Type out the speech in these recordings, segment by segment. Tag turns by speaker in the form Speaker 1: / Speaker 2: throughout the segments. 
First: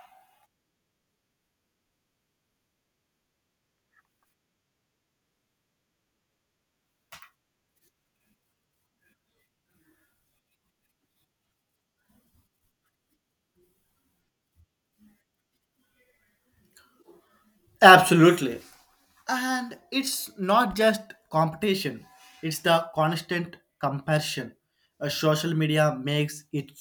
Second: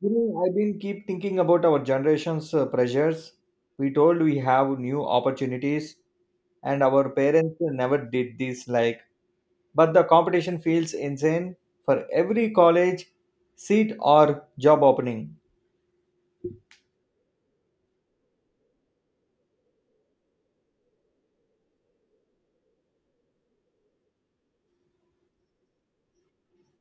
Speaker 1: You know, I've been keep thinking about our generation's pressures. We told we have new opportunities, and our parents never did this. Like, but the competition feels insane for every college seat or job opening.
Speaker 2: Absolutely. And it's not just competition, it's the constant comparison. Social media makes it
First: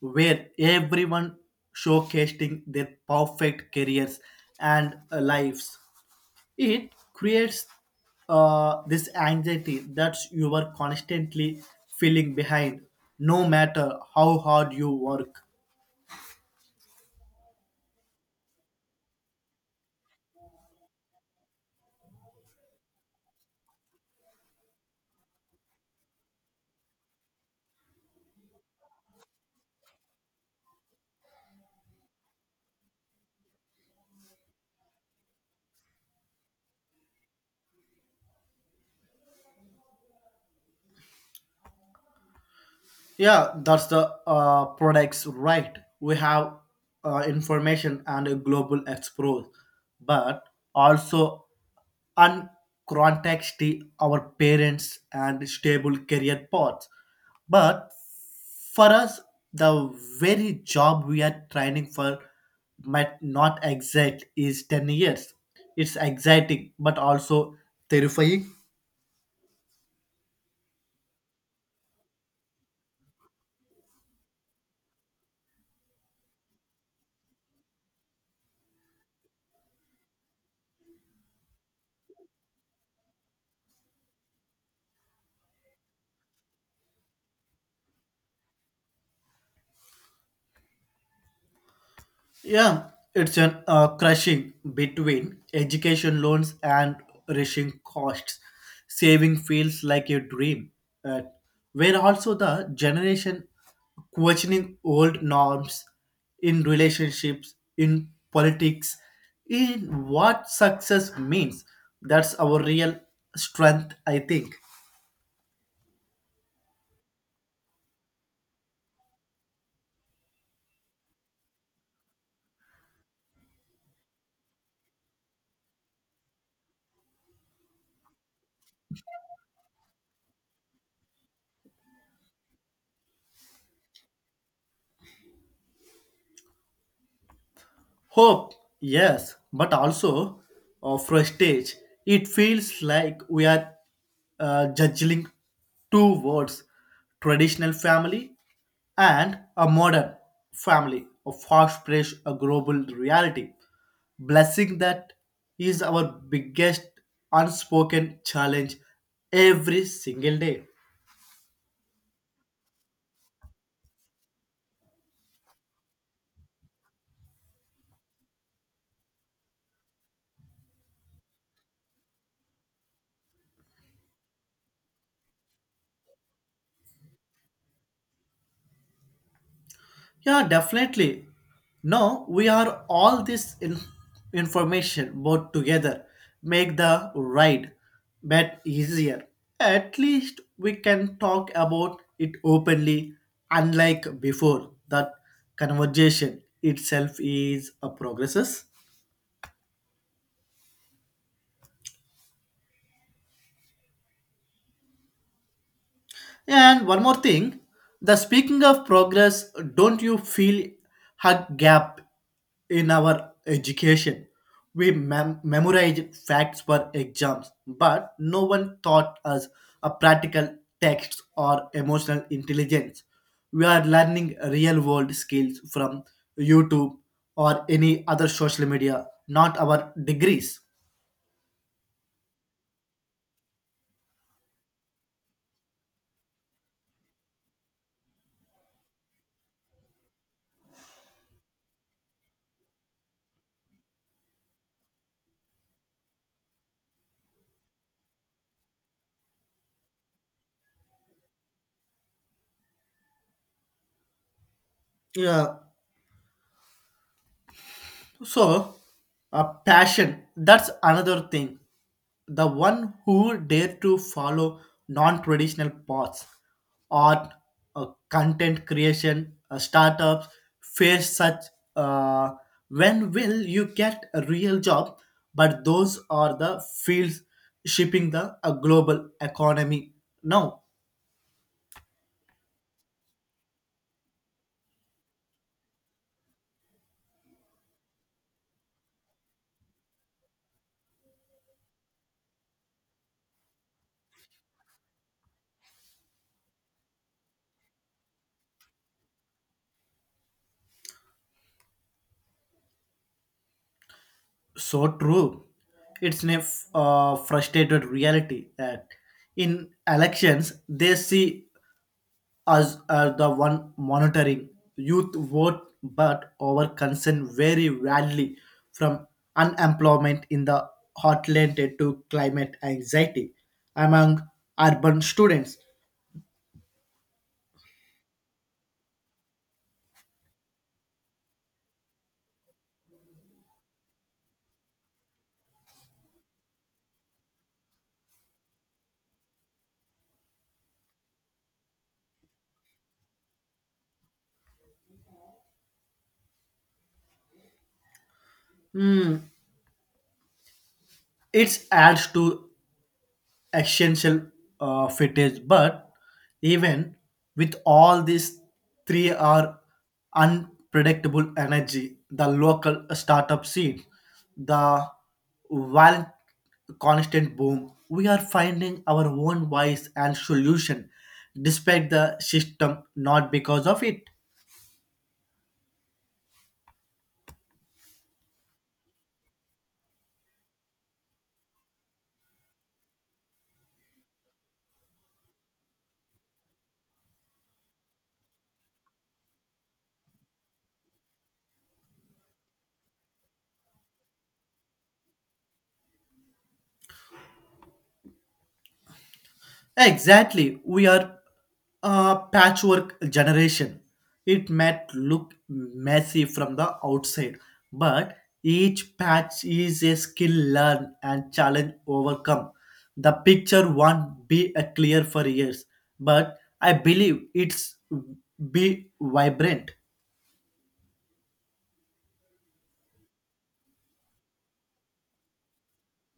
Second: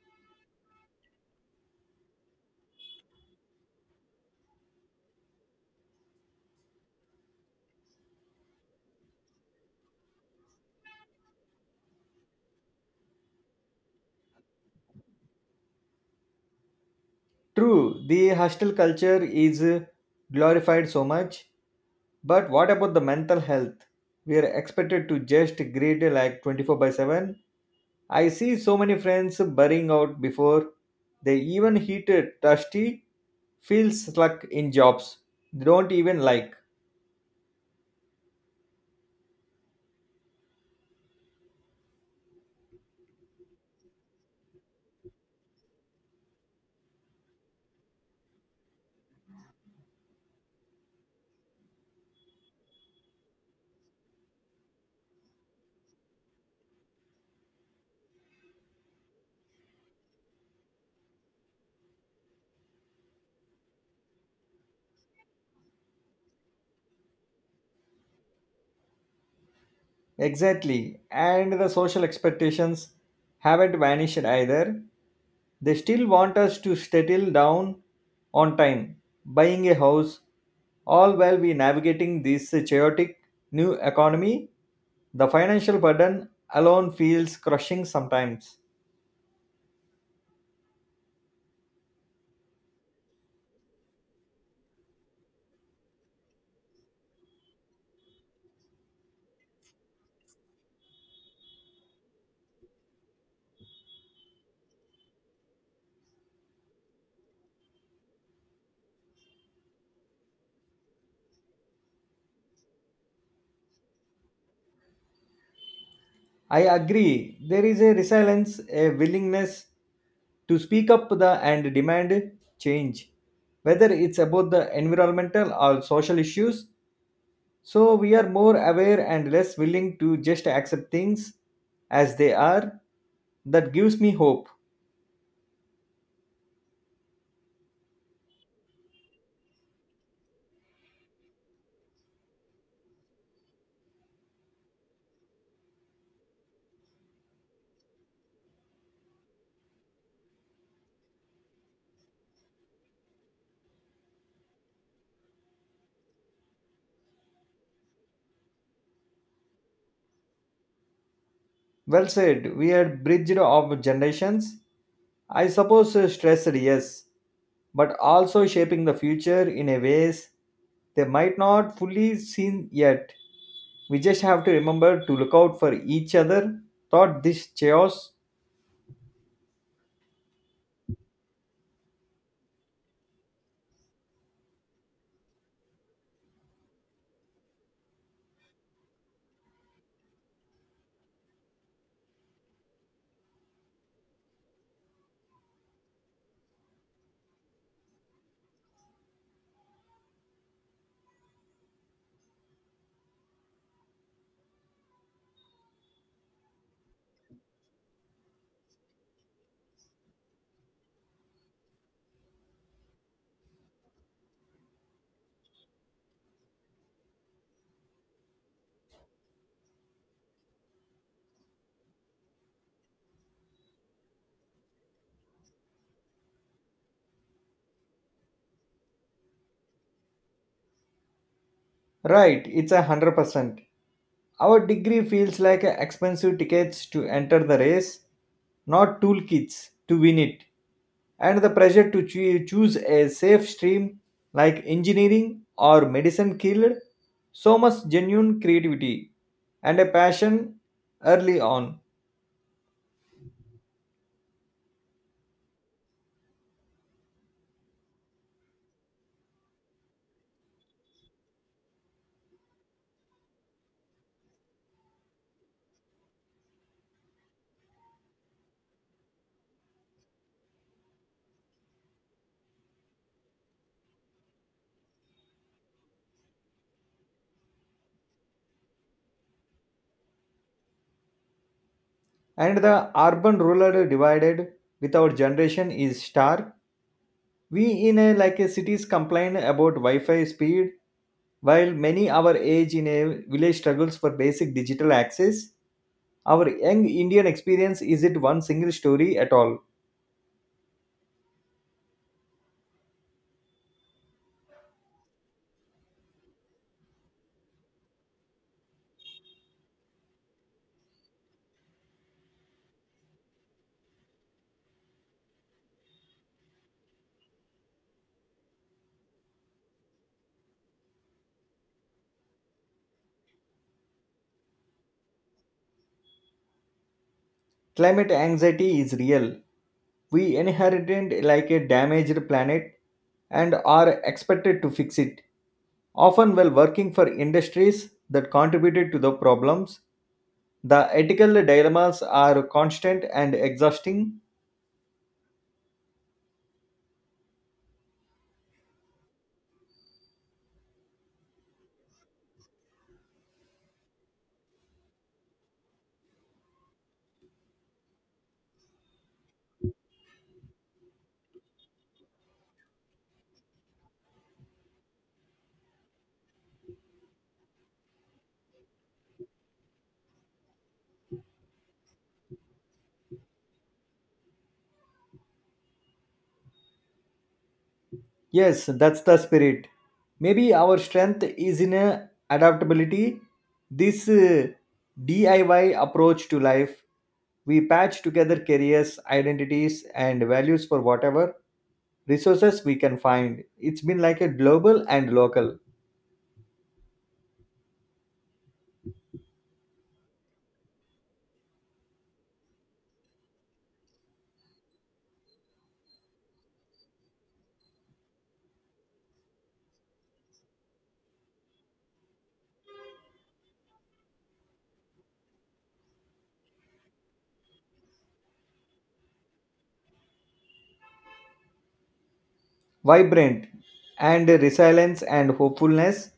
Speaker 2: where everyone showcasing their perfect careers and lives. It creates this anxiety that you are constantly feeling behind, no matter how hard you work.
Speaker 1: True, the hostel culture is glorified so much, but what about the mental health? We are expected to just grade like 24 by 7. I see so many friends burning out before they even heated dusty, feel stuck in jobs they don't even like.
Speaker 2: Yeah, that's the products, right? We have information and a global explore, but also uncontexty our parents and stable career paths. But for us, the very job we are training for might not exact is 10 years. It's exciting, but also terrifying.
Speaker 1: Exactly. And the social expectations haven't vanished either. They still want us to settle down on time, buying a house, all while we navigating this chaotic new economy. The financial burden alone feels crushing sometimes.
Speaker 2: Yeah, it's an crushing between education loans and rushing costs. Saving feels like a dream. Uh, where also the generation questioning old norms in relationships, in politics, in what success means. That's our real strength, I think.
Speaker 1: I agree. There is a resilience, a willingness to speak up the and demand change, whether it's about the environmental or social issues. So we are more aware and less willing to just accept things as they are. That gives me hope.
Speaker 2: Hope, yes, but also frustration. It feels like we are juggling two words, traditional family and a modern family, a fast paced, a global reality. Blessing that is our biggest unspoken challenge every single day.
Speaker 1: Well said. We are bridged of generations. I suppose stressed, yes, but also shaping the future in a ways they might not fully seen yet. We just have to remember to look out for each other. Thought this chaos?
Speaker 2: Yeah, definitely. Now we are all this information brought together, make the ride bet easier. At least we can talk about it openly, unlike before. That conversation itself is a progresses. And one more thing, the speaking of progress, don't you feel a gap in our education? We memorize facts for exams, but no one taught us a practical texts or emotional intelligence. We are learning real world skills from YouTube or any other social media, not our degrees.
Speaker 1: Right, it's 100%. Our degree feels like a expensive tickets to enter the race, not toolkits to win it. And the pressure to choose a safe stream like engineering or medicine killed so much genuine creativity and a passion early on.
Speaker 2: Yeah, so, a passion, that's another thing. The one who dare to follow non traditional paths, art, content creation, startups, face such. Uh, when will you get a real job? But those are the fields shaping the global economy now.
Speaker 1: And the urban rural divided with our generation is stark. We in a like a cities complain about Wi-Fi speed, while many our age in a village struggles for basic digital access. Our young Indian experience is it one single story at all.
Speaker 2: So true. It's a frustrated reality that in elections they see us are the one monitoring youth vote, but our concern vary widely from unemployment in the heartland to climate anxiety among urban students.
Speaker 1: Climate anxiety is real. We inherited like a damaged planet and are expected to fix it, often while working for industries that contributed to the problems. The ethical dilemmas are constant and exhausting.
Speaker 2: It adds to essential footage. But even with all these three are unpredictable energy, the local startup scene, the violent constant boom, we are finding our own voice and solution despite the system, not because of it.
Speaker 1: Yes, that's the spirit. Maybe our strength is in adaptability. This DIY approach to life. We patch together careers, identities, and values for whatever resources we can find. It's been like a global and local,
Speaker 2: Exactly. We are a patchwork generation. It might look messy from the outside, but each patch is a skill learned and challenge overcome. The picture won't be a clear for years, but I believe it's be vibrant.
Speaker 1: vibrant and resilience and hopefulness,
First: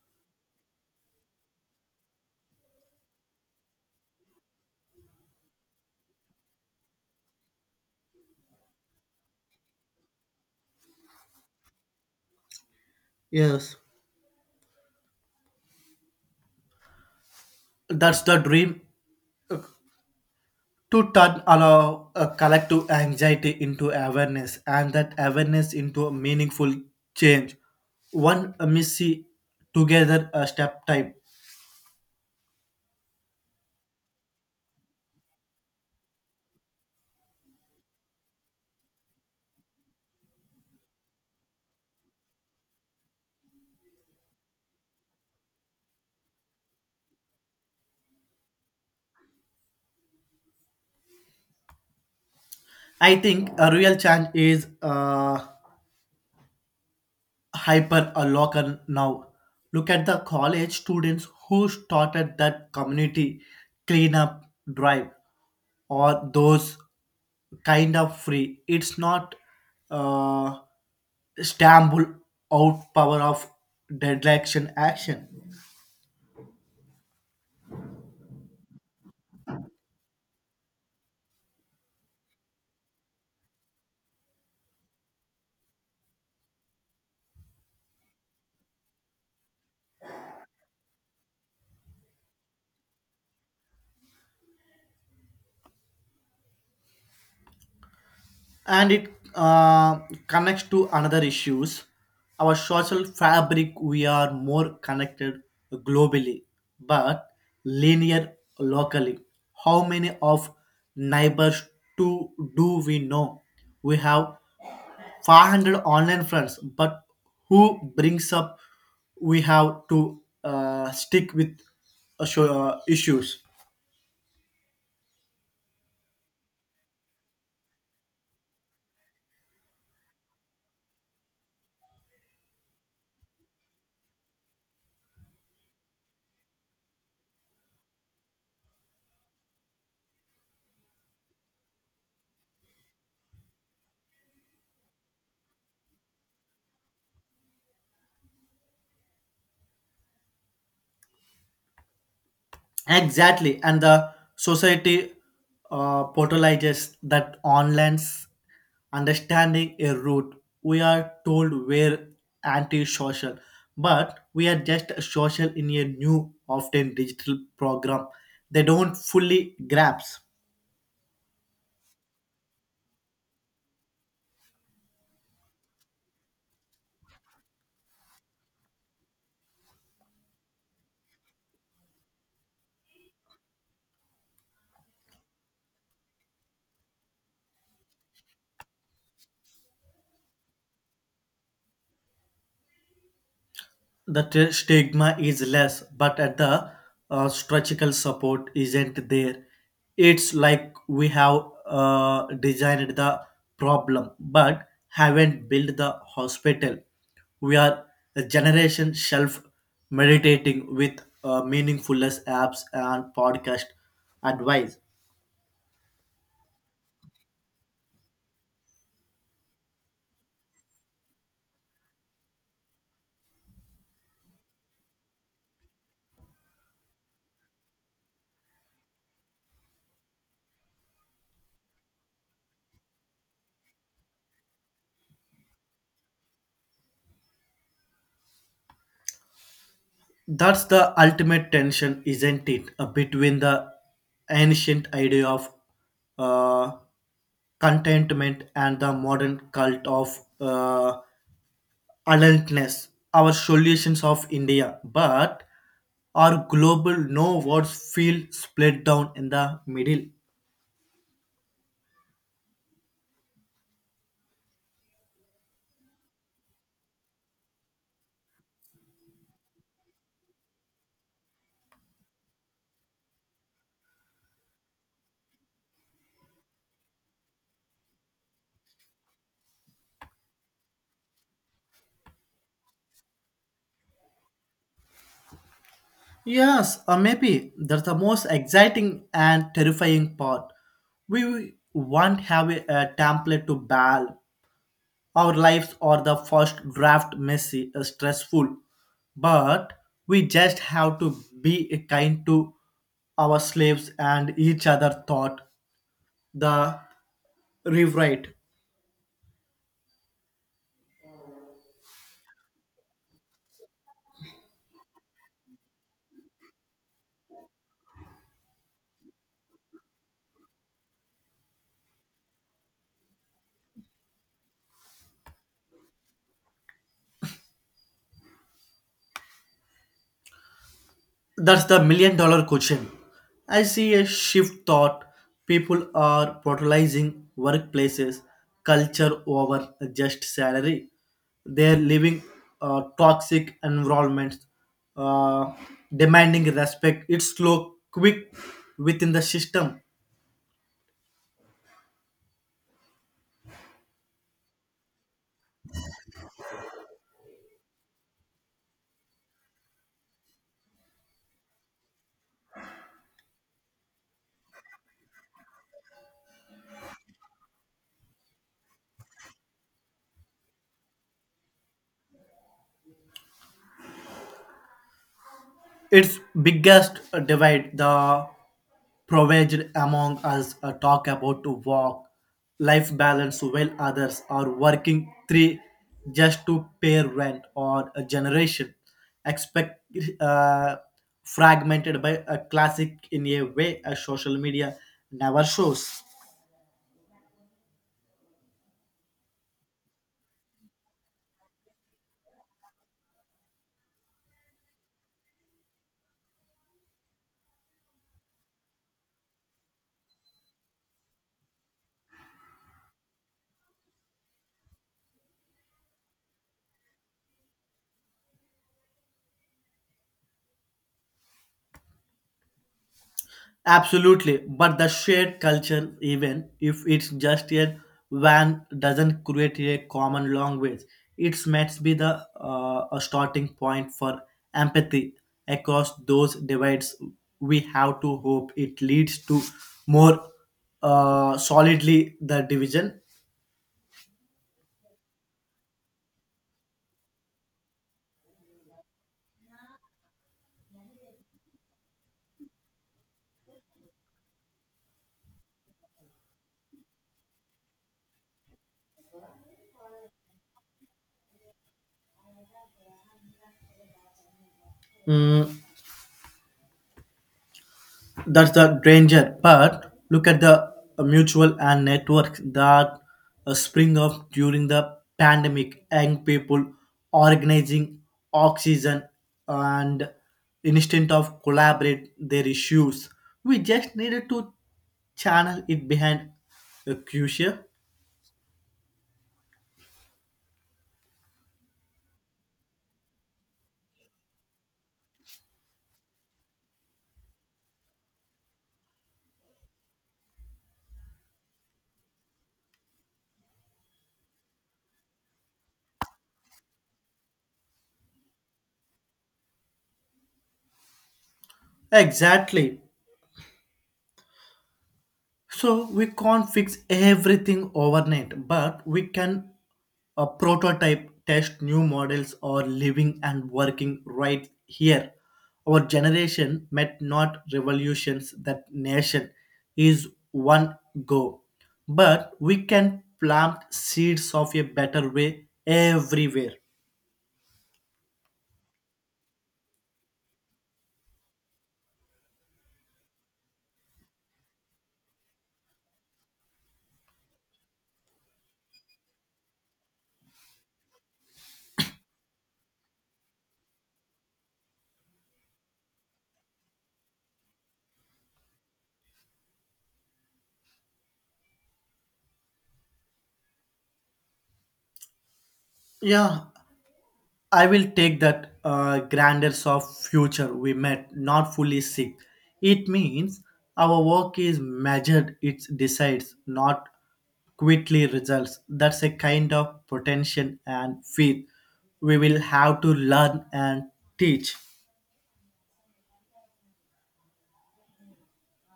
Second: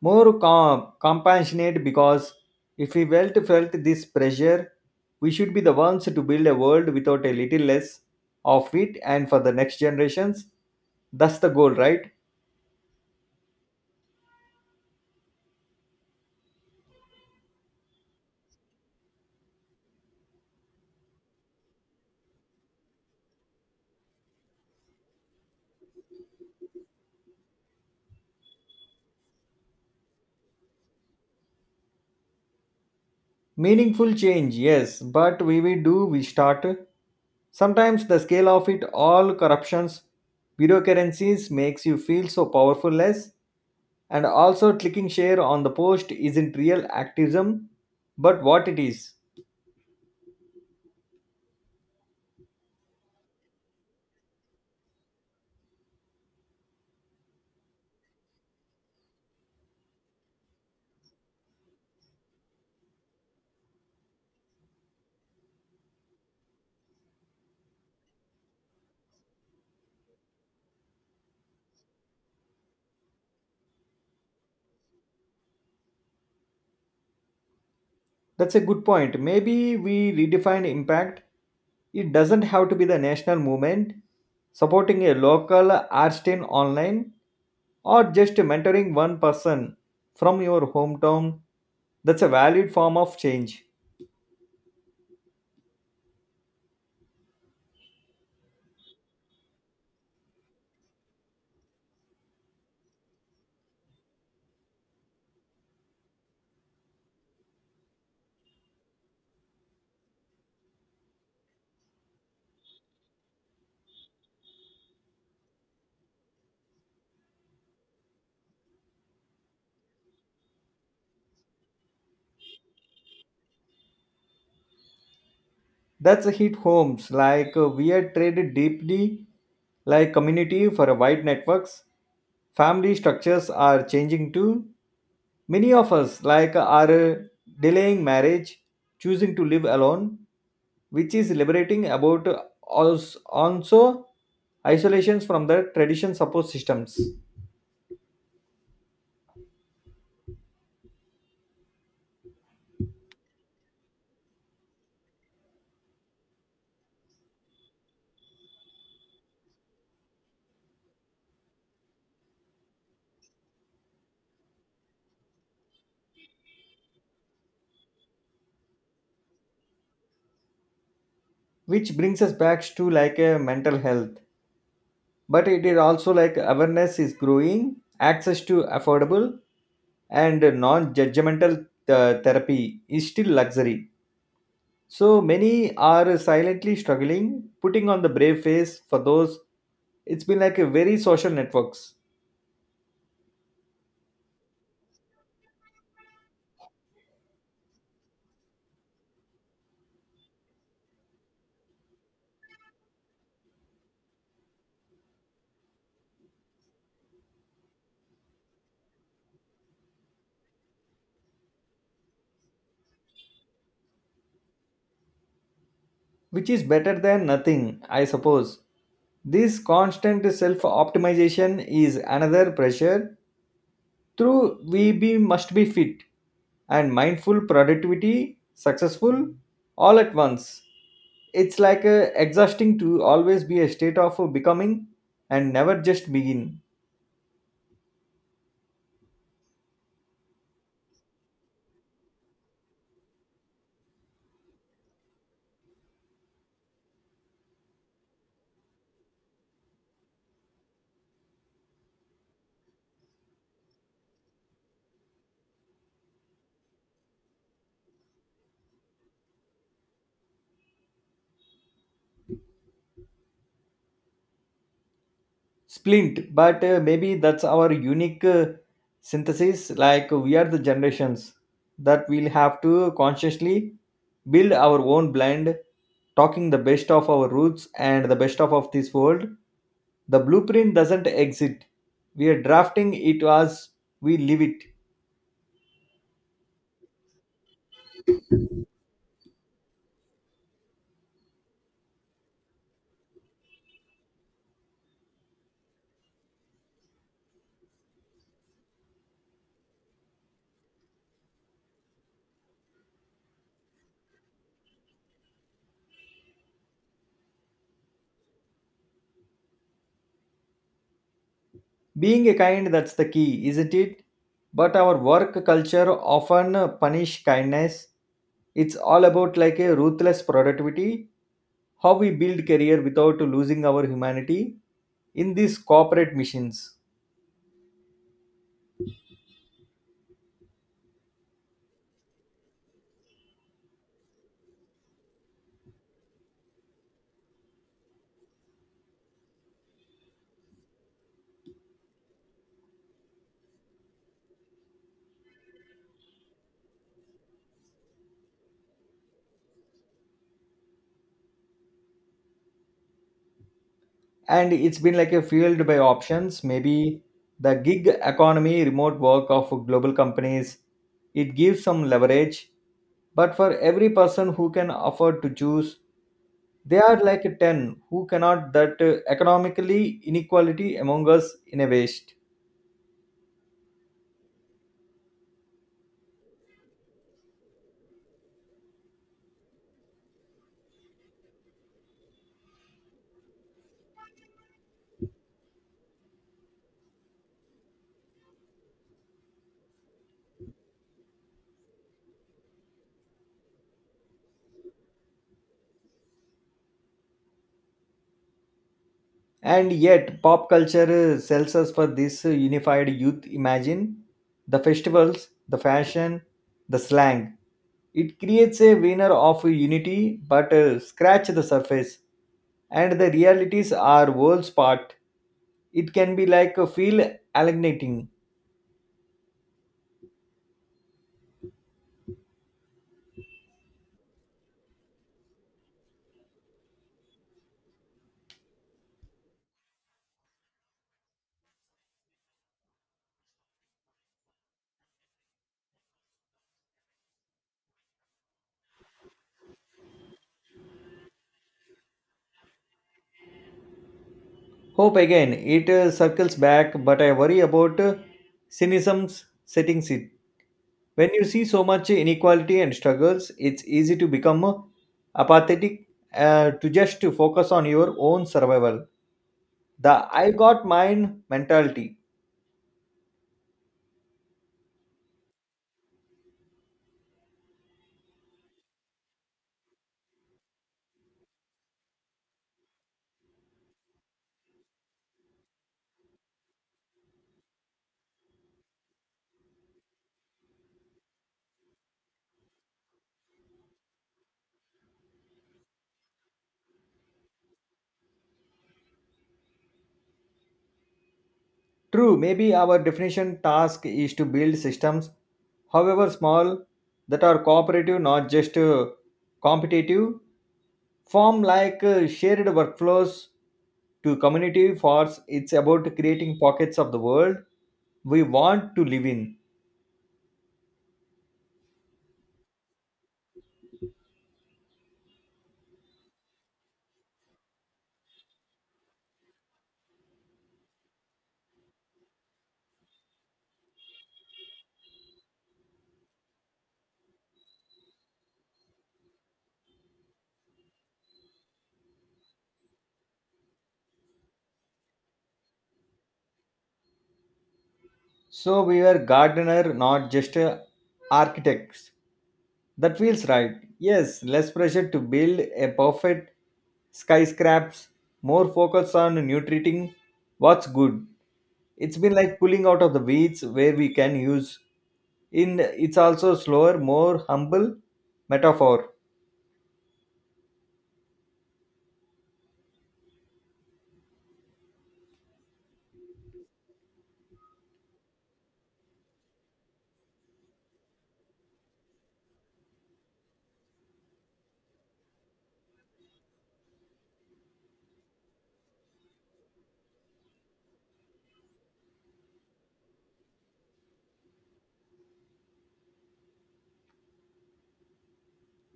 Speaker 1: more compassionate because if we felt this pressure, we should be the ones to build a world without a little less of it and for the next generations. That's the goal, right?
Speaker 2: Yes. That's the dream, to turn our a collective anxiety into awareness and that awareness into a meaningful change one missy together a step type.
Speaker 1: Meaningful change, yes, but we do we start. Sometimes the scale of it all corruptions, bureaucracies makes you feel so powerfulless, and also clicking share on the post isn't real activism, but what it is.
Speaker 2: I think a real change is hyper a local now. Look at the college students who started that community cleanup drive or those kind of free. It's not uh, stumble out power of direction action,
Speaker 1: That's a good point. Maybe we redefine impact. It doesn't have to be the national movement. Supporting a local art team online or just mentoring one person from your hometown, that's a valid form of change.
Speaker 2: and it uh, connects to another issues. Our social fabric. We are more connected globally, but linear locally. How many of neighbors to do we know? We have 500 online friends, but who brings up we have to stick with show, issues.
Speaker 1: That's a hit homes like we are traded deeply like community for a wide networks. Family structures are changing too. Many of us, like, are delaying marriage, choosing to live alone, which is liberating about also isolations from the tradition support systems,
Speaker 2: Exactly, and the society portalizes that online's understanding a route. We are told we're anti-social, but we are just social in a new often digital program they don't fully grasp.
Speaker 1: which brings us back to like a mental health. But it is also like awareness is growing, access to affordable and non-judgmental therapy is still luxury. So many are silently struggling, putting on the brave face for those. It's been like a very social networks,
Speaker 2: The stigma is less, but at the structural support isn't there. It's like we have designed the problem but haven't built the hospital. We are a generation shelf meditating with meaningfulness apps and podcast advice.
Speaker 1: which is better than nothing, I suppose. This constant self optimization is another pressure through we be must be fit and mindful productivity successful all at once. It's like a exhausting to always be a state of becoming and never just begin.
Speaker 2: That's the ultimate tension, isn't it, between the ancient idea of uh, contentment and the modern cult of adultness. Our solutions of India, but our global no words feel split down in the middle.
Speaker 1: Splint but maybe that's our unique synthesis like we are the generations that will have to consciously build our own blend talking the best of our roots and the best of this world. The blueprint doesn't exit. We are drafting it as we live it.
Speaker 2: Yes, or maybe that's the most exciting and terrifying part. We won't have a template to bal. Our lives are the first draft, messy, stressful, but we just have to be kind to our slaves and each other thought the rewrite.
Speaker 1: Being a kind, that's the key, isn't it? But our work culture often punish kindness. It's all about like a ruthless productivity, how we build career without losing our humanity in these corporate missions.
Speaker 2: That's the million dollar question. I see a shift thought. People are prioritizing workplaces, culture over just salary. They're living toxic environments, uh, demanding respect. It's slow, quick within the system.
Speaker 1: And it's been like a field by options, maybe the gig economy, remote work of global companies. It gives some leverage, but for every person who can afford to choose, they are like 10 who cannot that economically inequality among us in a waste.
Speaker 2: Its biggest divide, the proverb among us talk about to walk life balance while others are working three just to pay rent, or a generation expect uh, fragmented by a classic in a way a social media never shows.
Speaker 1: And yet, pop culture sells us for this unified youth imagine the festivals, the fashion, the slang. It creates a winner of unity, but scratch the surface. And the realities are worlds apart. It can be like a feel alienating.
Speaker 2: Absolutely, but the shared culture, even if it's just a van, doesn't create a common language. It must be the a starting point for empathy across those divides. We have to hope it leads to more solidly the division.
Speaker 1: Hope again, it circles back, but I worry about cynicism's setting it. When you see so much inequality and struggles, it's easy to become apathetic, to just to focus on your own survival. The I got mine mentality.
Speaker 2: Mm, that's the danger, but look at the mutual and network that spring up during the pandemic. Young people organizing oxygen and instead of collaborate their issues, we just needed to channel it behind a crucial.
Speaker 1: True, maybe our definition task is to build systems, however small, that are cooperative, not just competitive. Form like shared workflows to community force. It's about creating pockets of the world we want to live in.
Speaker 2: Exactly, so we can't fix everything overnight, but we can a prototype, test new models, or living and working right here. Our generation met not revolutions that nation is one go, but we can plant seeds of a better way everywhere.
Speaker 1: So we were gardener, not just architects. That feels right. Yes, less pressure to build a perfect skyscrapes, more focus on nutriting what's good. It's been like pulling out of the weeds where we can use. In it's also slower, more humble metaphor.
Speaker 2: Yeah, I will take that grandeurs of future we met, not fully sick. It means our work is measured, it decides, not quickly results. That's a kind of potential and faith we will have to learn and teach.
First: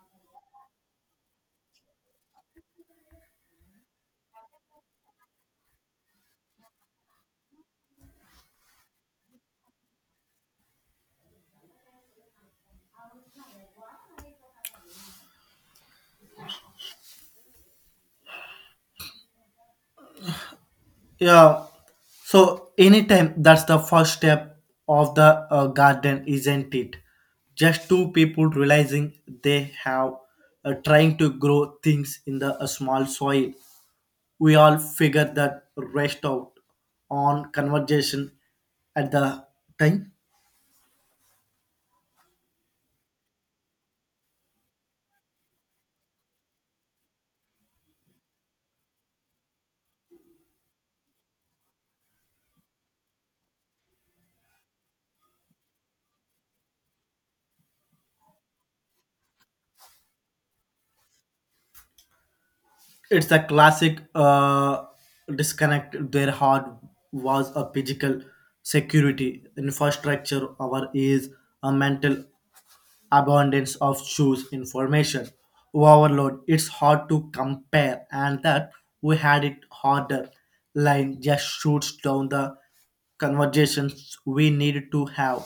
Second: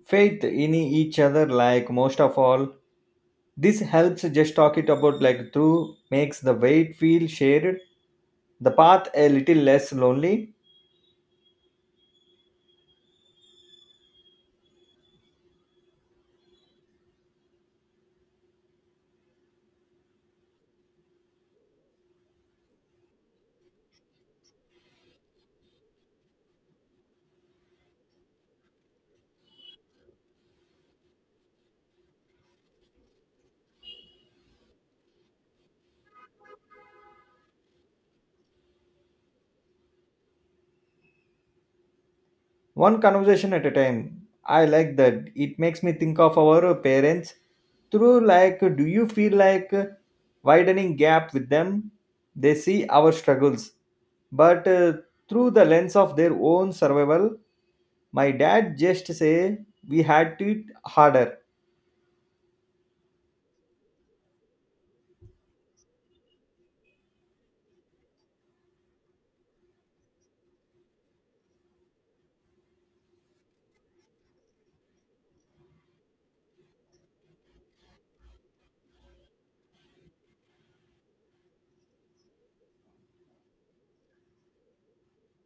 Speaker 1: Faith in each other, like most of all. This helps just talk it about like through makes the weight feel shared, the path a little less lonely,
Speaker 2: Yeah. So anytime that's the first step of the garden, isn't it? Just two people realizing they have trying to grow things in the a small soil. We all figure that rest out on conversation at the time.
Speaker 1: one conversation at a time. I like that. It makes me think of our parents through like do you feel like widening gap with them? They see our struggles, but through the lens of their own survival. My dad just say we had it harder.
Speaker 2: It's a classic disconnect. Their heart was a physical security infrastructure. Our is a mental abundance of shoes information overload. It's hard to compare, and that we had it harder. Line just shoots down the conversations we needed to have.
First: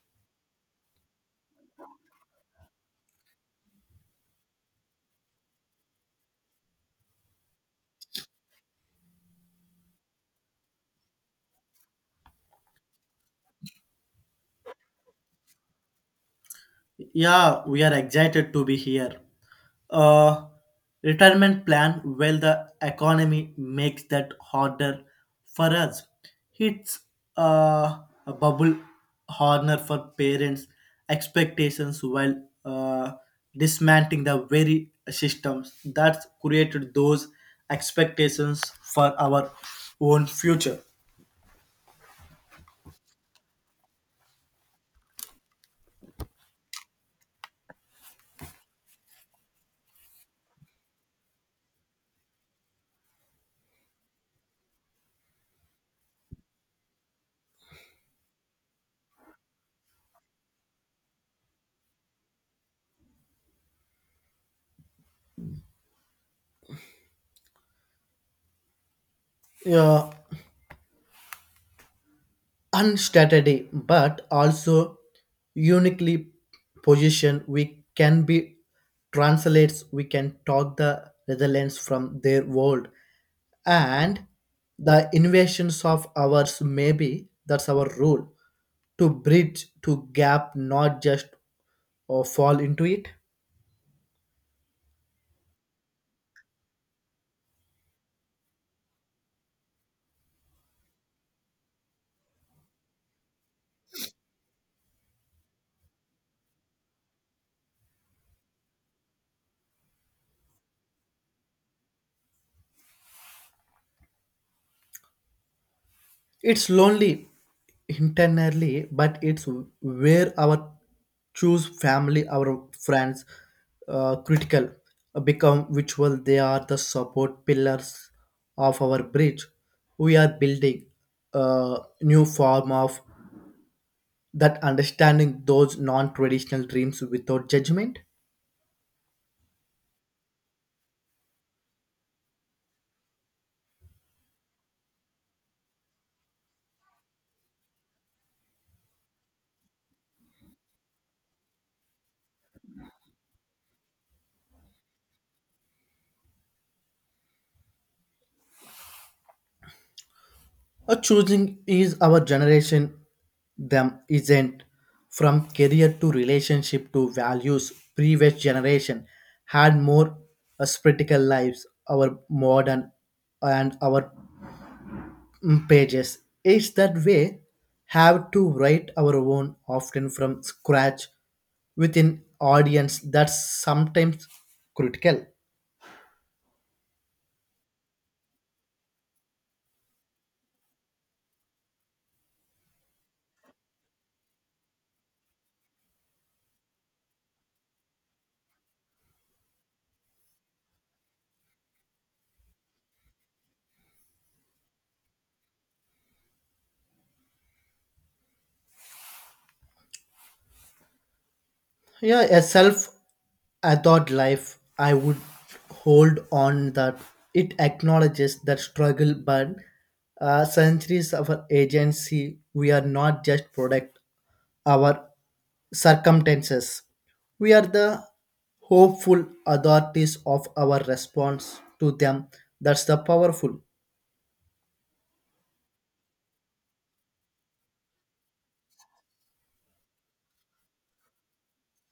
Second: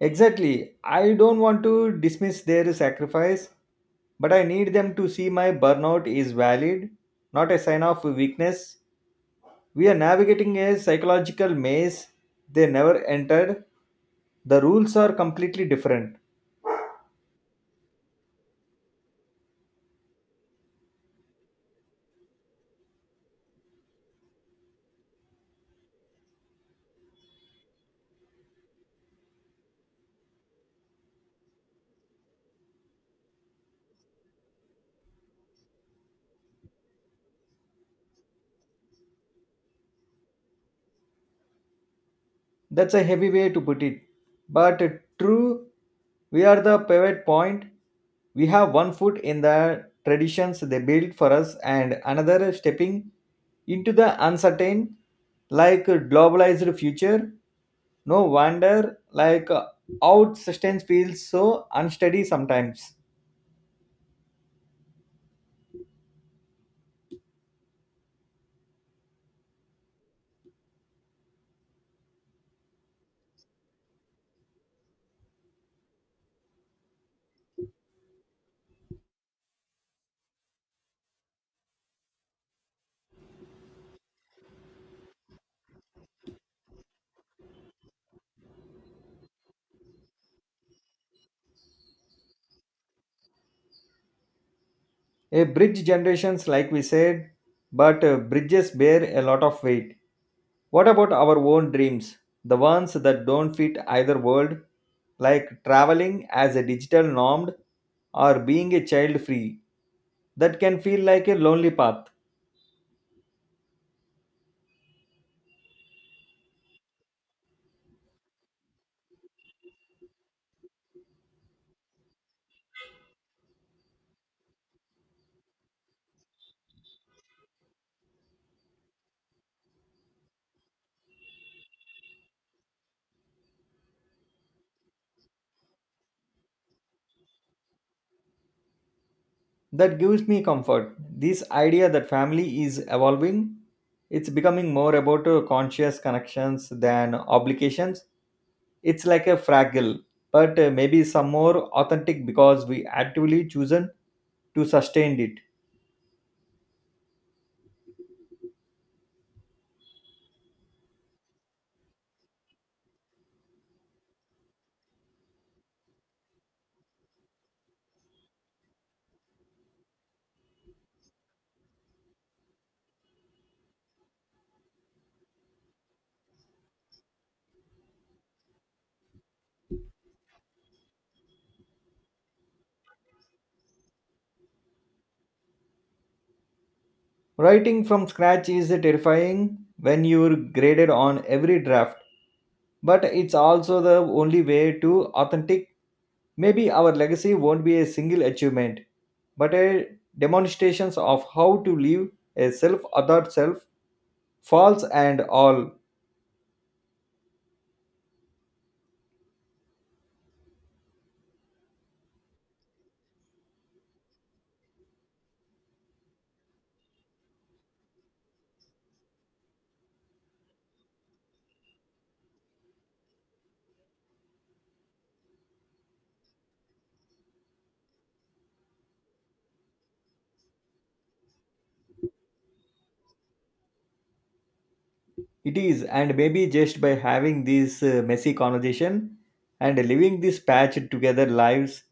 Speaker 1: Exactly. I don't want to dismiss their sacrifice, but I need them to see my burnout is valid, not a sign of weakness. We are navigating a psychological maze they never entered. The rules are completely different.
Speaker 2: Yeah, we are excited to be here. Uh, retirement plan, well, the economy makes that harder for us. It's uh, a bubble horner for parents' expectations while uh, dismantling the very systems that created those expectations for our own future.
Speaker 1: That's a heavy way to put it. But true, we are the pivot point. We have one foot in the traditions they built for us and another stepping into the uncertain, like a globalized future. No wonder, like, out sustenance feels so unsteady sometimes.
Speaker 2: Yeah, unsteady but also uniquely positioned. We can be translates, we can talk the Netherlands from their world and the invasions of ours. Maybe that's our role, to bridge to gap, not just or fall into it.
Speaker 1: A bridge generations, like we said, but bridges bear a lot of weight. What about our own dreams? The ones that don't fit either world, like traveling as a digital normed or being a child free, that can feel like a lonely path.
Speaker 2: It's lonely internally, but it's where our choose family, our friends, critical become virtual. They are the support pillars of our bridge. We are building a new form of that understanding those non-traditional dreams without judgment.
Speaker 1: That gives me comfort. This idea that family is evolving, it's becoming more about conscious connections than obligations. It's like a fragile, but maybe some more authentic because we actively chosen to sustain it.
Speaker 2: A choosing is our generation, them isn't. From career to relationship to values, previous generation had more spiritual lives, our modern and our pages. It's that way, have to write our own often from scratch within audience that's sometimes critical.
Speaker 1: Writing from scratch is terrifying when you're graded on every draft, but it's also the only way to authentic. Maybe our legacy won't be a single achievement, but a demonstrations of how to live a self other self, false and all.
Speaker 2: Yeah, a self adored life, I would hold on that. It acknowledges that struggle, but centuries of our agency, we are not just product our circumstances. We are the hopeful authorities of our response to them. That's the powerful.
Speaker 1: It is, and maybe just by having this messy conversation and living this patched together lives,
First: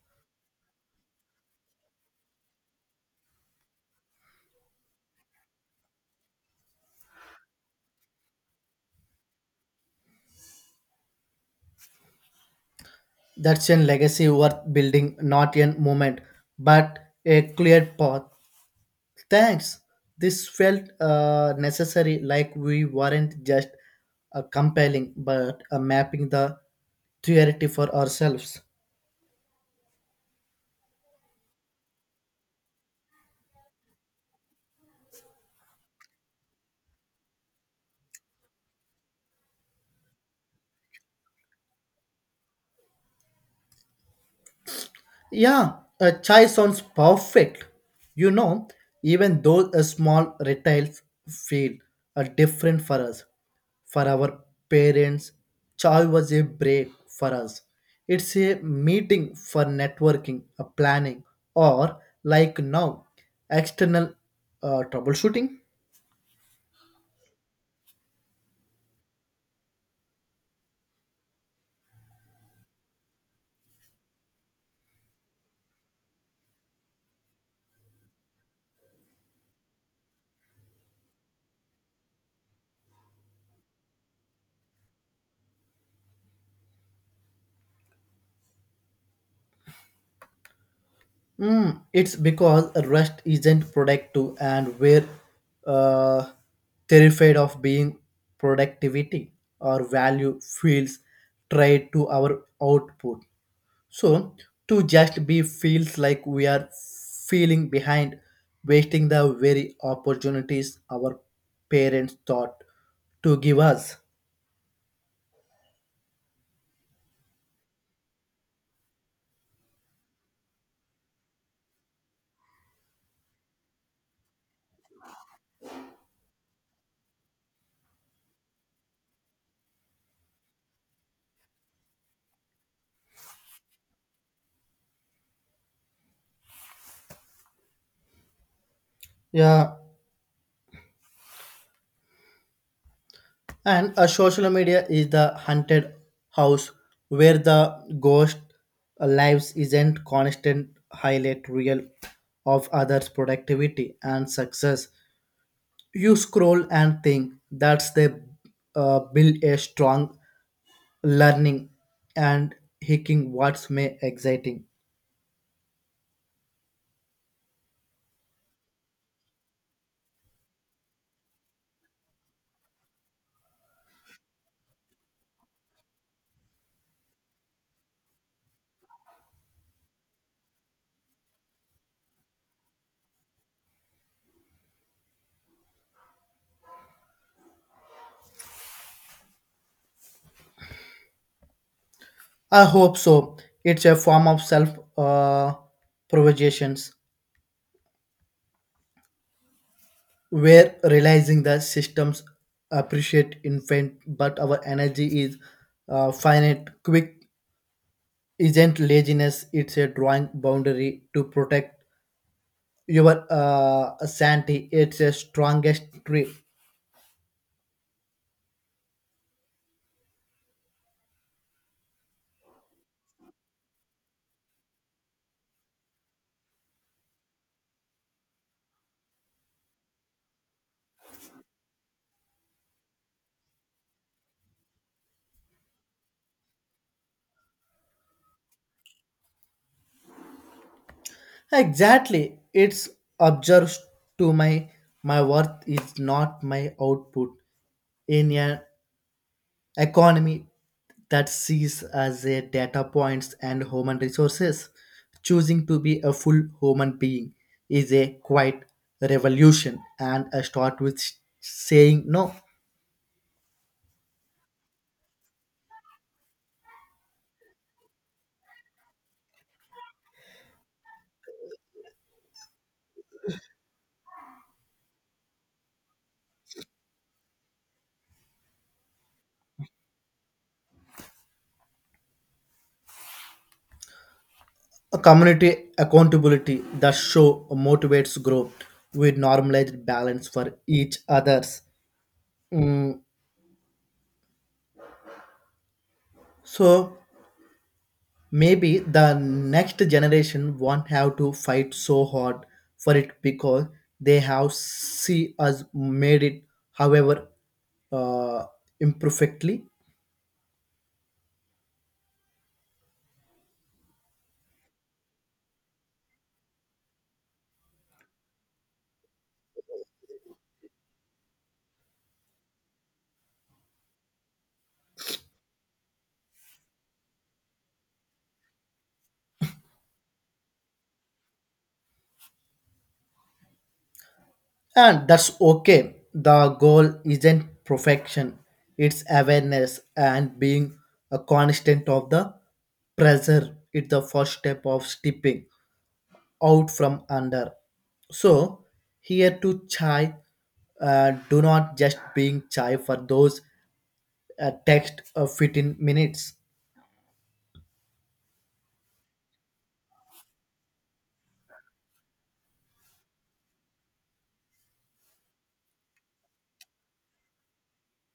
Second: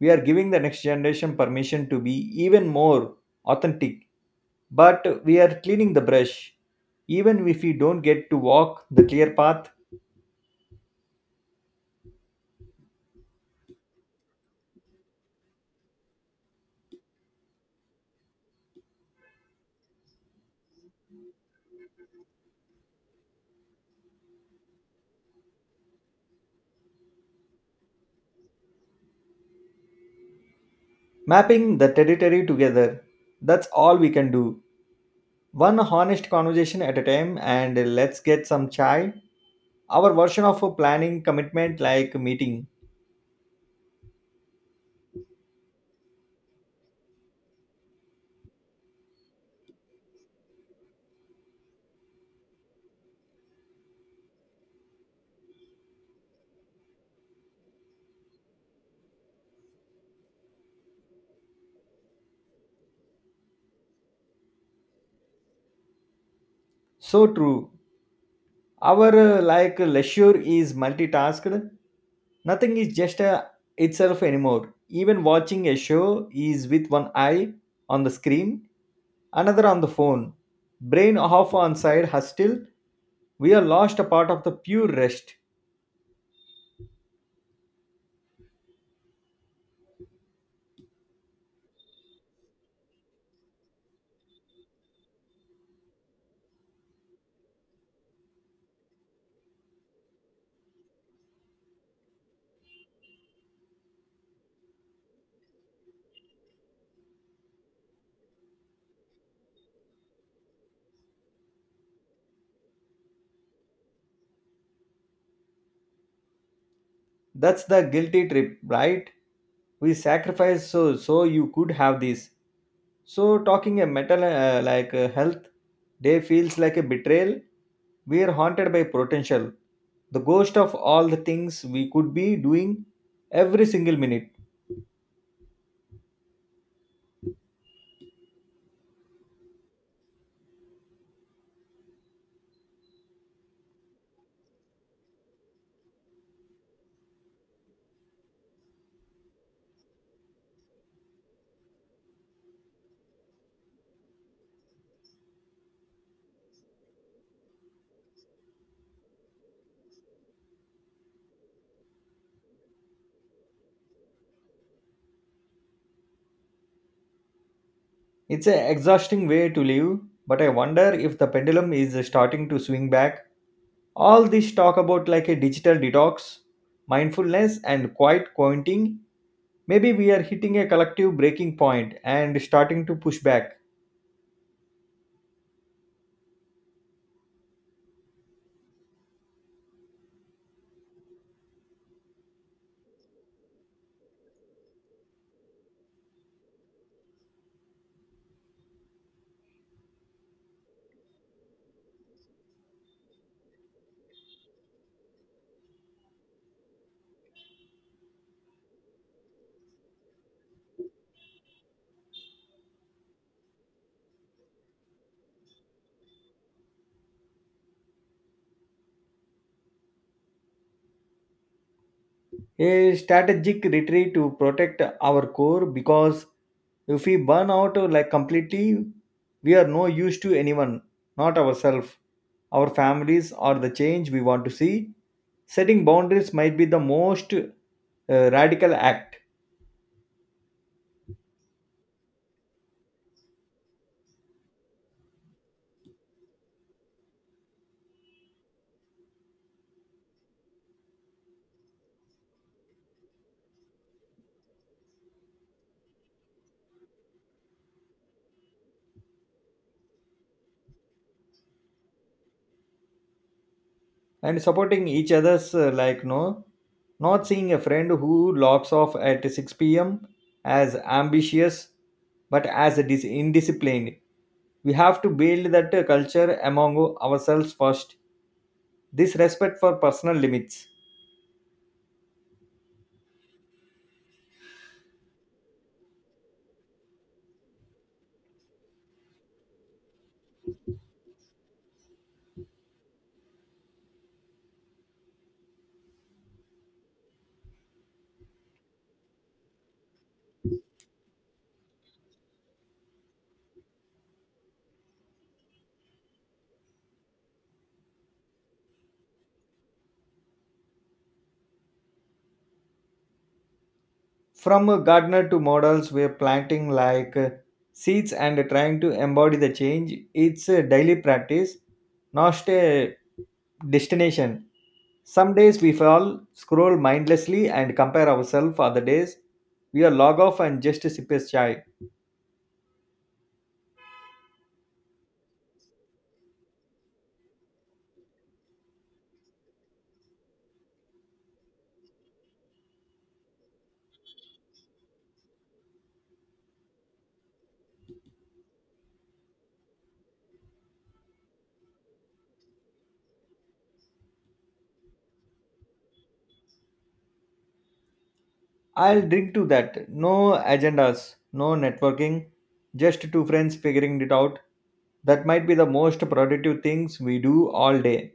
Speaker 1: we are giving the next generation permission to be even more authentic, but we are cleaning the brush, even if we don't get to walk the clear path,
Speaker 2: That's a legacy worth building, not a moment, but a clear path. Thanks. This felt necessary, like we weren't just compelling, but mapping the theory for ourselves.
Speaker 1: mapping the territory together. That's all we can do. One honest conversation at a time, and let's get some chai. Our version of a planning commitment like meeting.
Speaker 2: Yeah, a chai sounds perfect. You know, even though a small retails feel are different for us, for our parents, chai was a break for us. It's a meeting for networking, a planning, or like now, external troubleshooting.
Speaker 1: So true. Our like leisure is multitasked. Nothing is just a itself anymore. Even watching a show is with one eye on the screen, another on the phone. Brain half on side hostile. We are lost a part of the pure rest.
Speaker 2: It's because rest isn't productive and we're uh, terrified of being productivity or value feels tied to our output. So to just be feels like we are feeling behind, wasting the very opportunities our parents thought to give us.
Speaker 1: That's the guilty trip, right? We sacrifice so you could have this. So talking a metal like health day feels like a betrayal. We are haunted by potential, the ghost of all the things we could be doing every single minute.
Speaker 2: Yeah, and a social media is the haunted house where the ghost lives isn't constant highlight reel of others' productivity and success. You scroll and think that's they build a strong learning and hacking what's may exciting.
Speaker 1: It's an exhausting way to live, but I wonder if the pendulum is starting to swing back. All this talk about like a digital detox, mindfulness, and quiet counting. Maybe we are hitting a collective breaking point and starting to push back.
Speaker 2: I hope so. It's a form of self uh, provocations. We're realizing that systems appreciate infant, but our energy is finite. Quick isn't laziness; it's a drawing boundary to protect your sanity. It's a strongest tree.
Speaker 1: A strategic retreat to protect our core because if we burn out like completely, we are no use to anyone, not ourselves, our families, or the change we want to see. Setting boundaries might be the most radical act.
Speaker 2: Exactly, it's observes to my worth is not my output in a economy that sees as a data points and human resources. Choosing to be a full human being is a quite revolution, and I start with saying no.
Speaker 1: And supporting each other's like no, not seeing a friend who logs off at 6 p.m. as ambitious but as a indisciplined. We have to build that culture among ourselves first, this respect for personal limits.
Speaker 2: A community accountability that show motivates growth with normalized balance for each others. Mm, so maybe the next generation won't have to fight so hard for it because they have see us made it, however uh, imperfectly,
Speaker 1: From a gardener to models, we're planting like seeds and trying to embody the change. It's a daily practice, not a destination. Some days we fall, scroll mindlessly, and compare ourselves. Other days, we are log off and just sip a chai.
Speaker 2: and that's okay. The goal isn't perfection; it's awareness and being a constant of the pressure. It's the first step of stepping out from under. So here to chai, do not just being chai for those a text of 15 minutes.
Speaker 1: I'll drink to that. No agendas, no networking, just two friends figuring it out. That might be the most productive things we do all day.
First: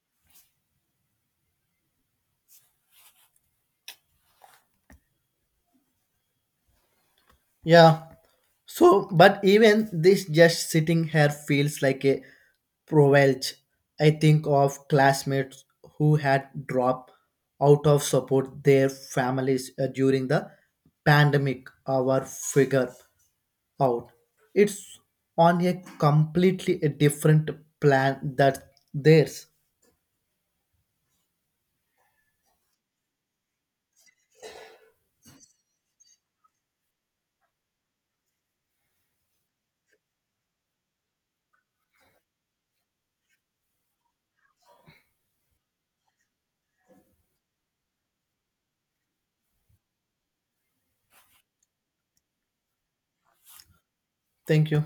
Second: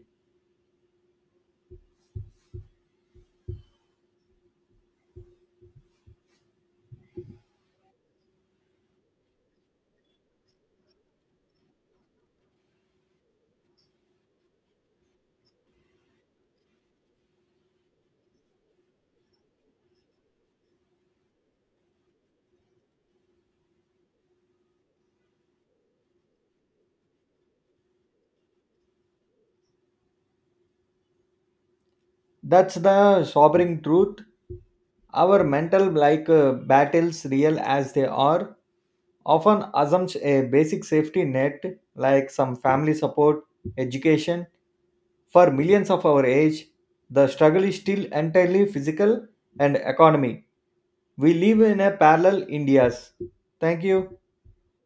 Speaker 2: Yeah. So, but even this just sitting here feels like a provenge. I think of classmates who had dropped out of support their families during the pandemic or figure out. It's on a completely a different plan that theirs.
Speaker 1: That's the sobering truth. Our mental like battles real as they are often assumes a basic safety net like some family support, education. For millions of our age, the struggle is still entirely physical and economy. We live in a parallel Indias. Thank you.
Speaker 2: Thank you.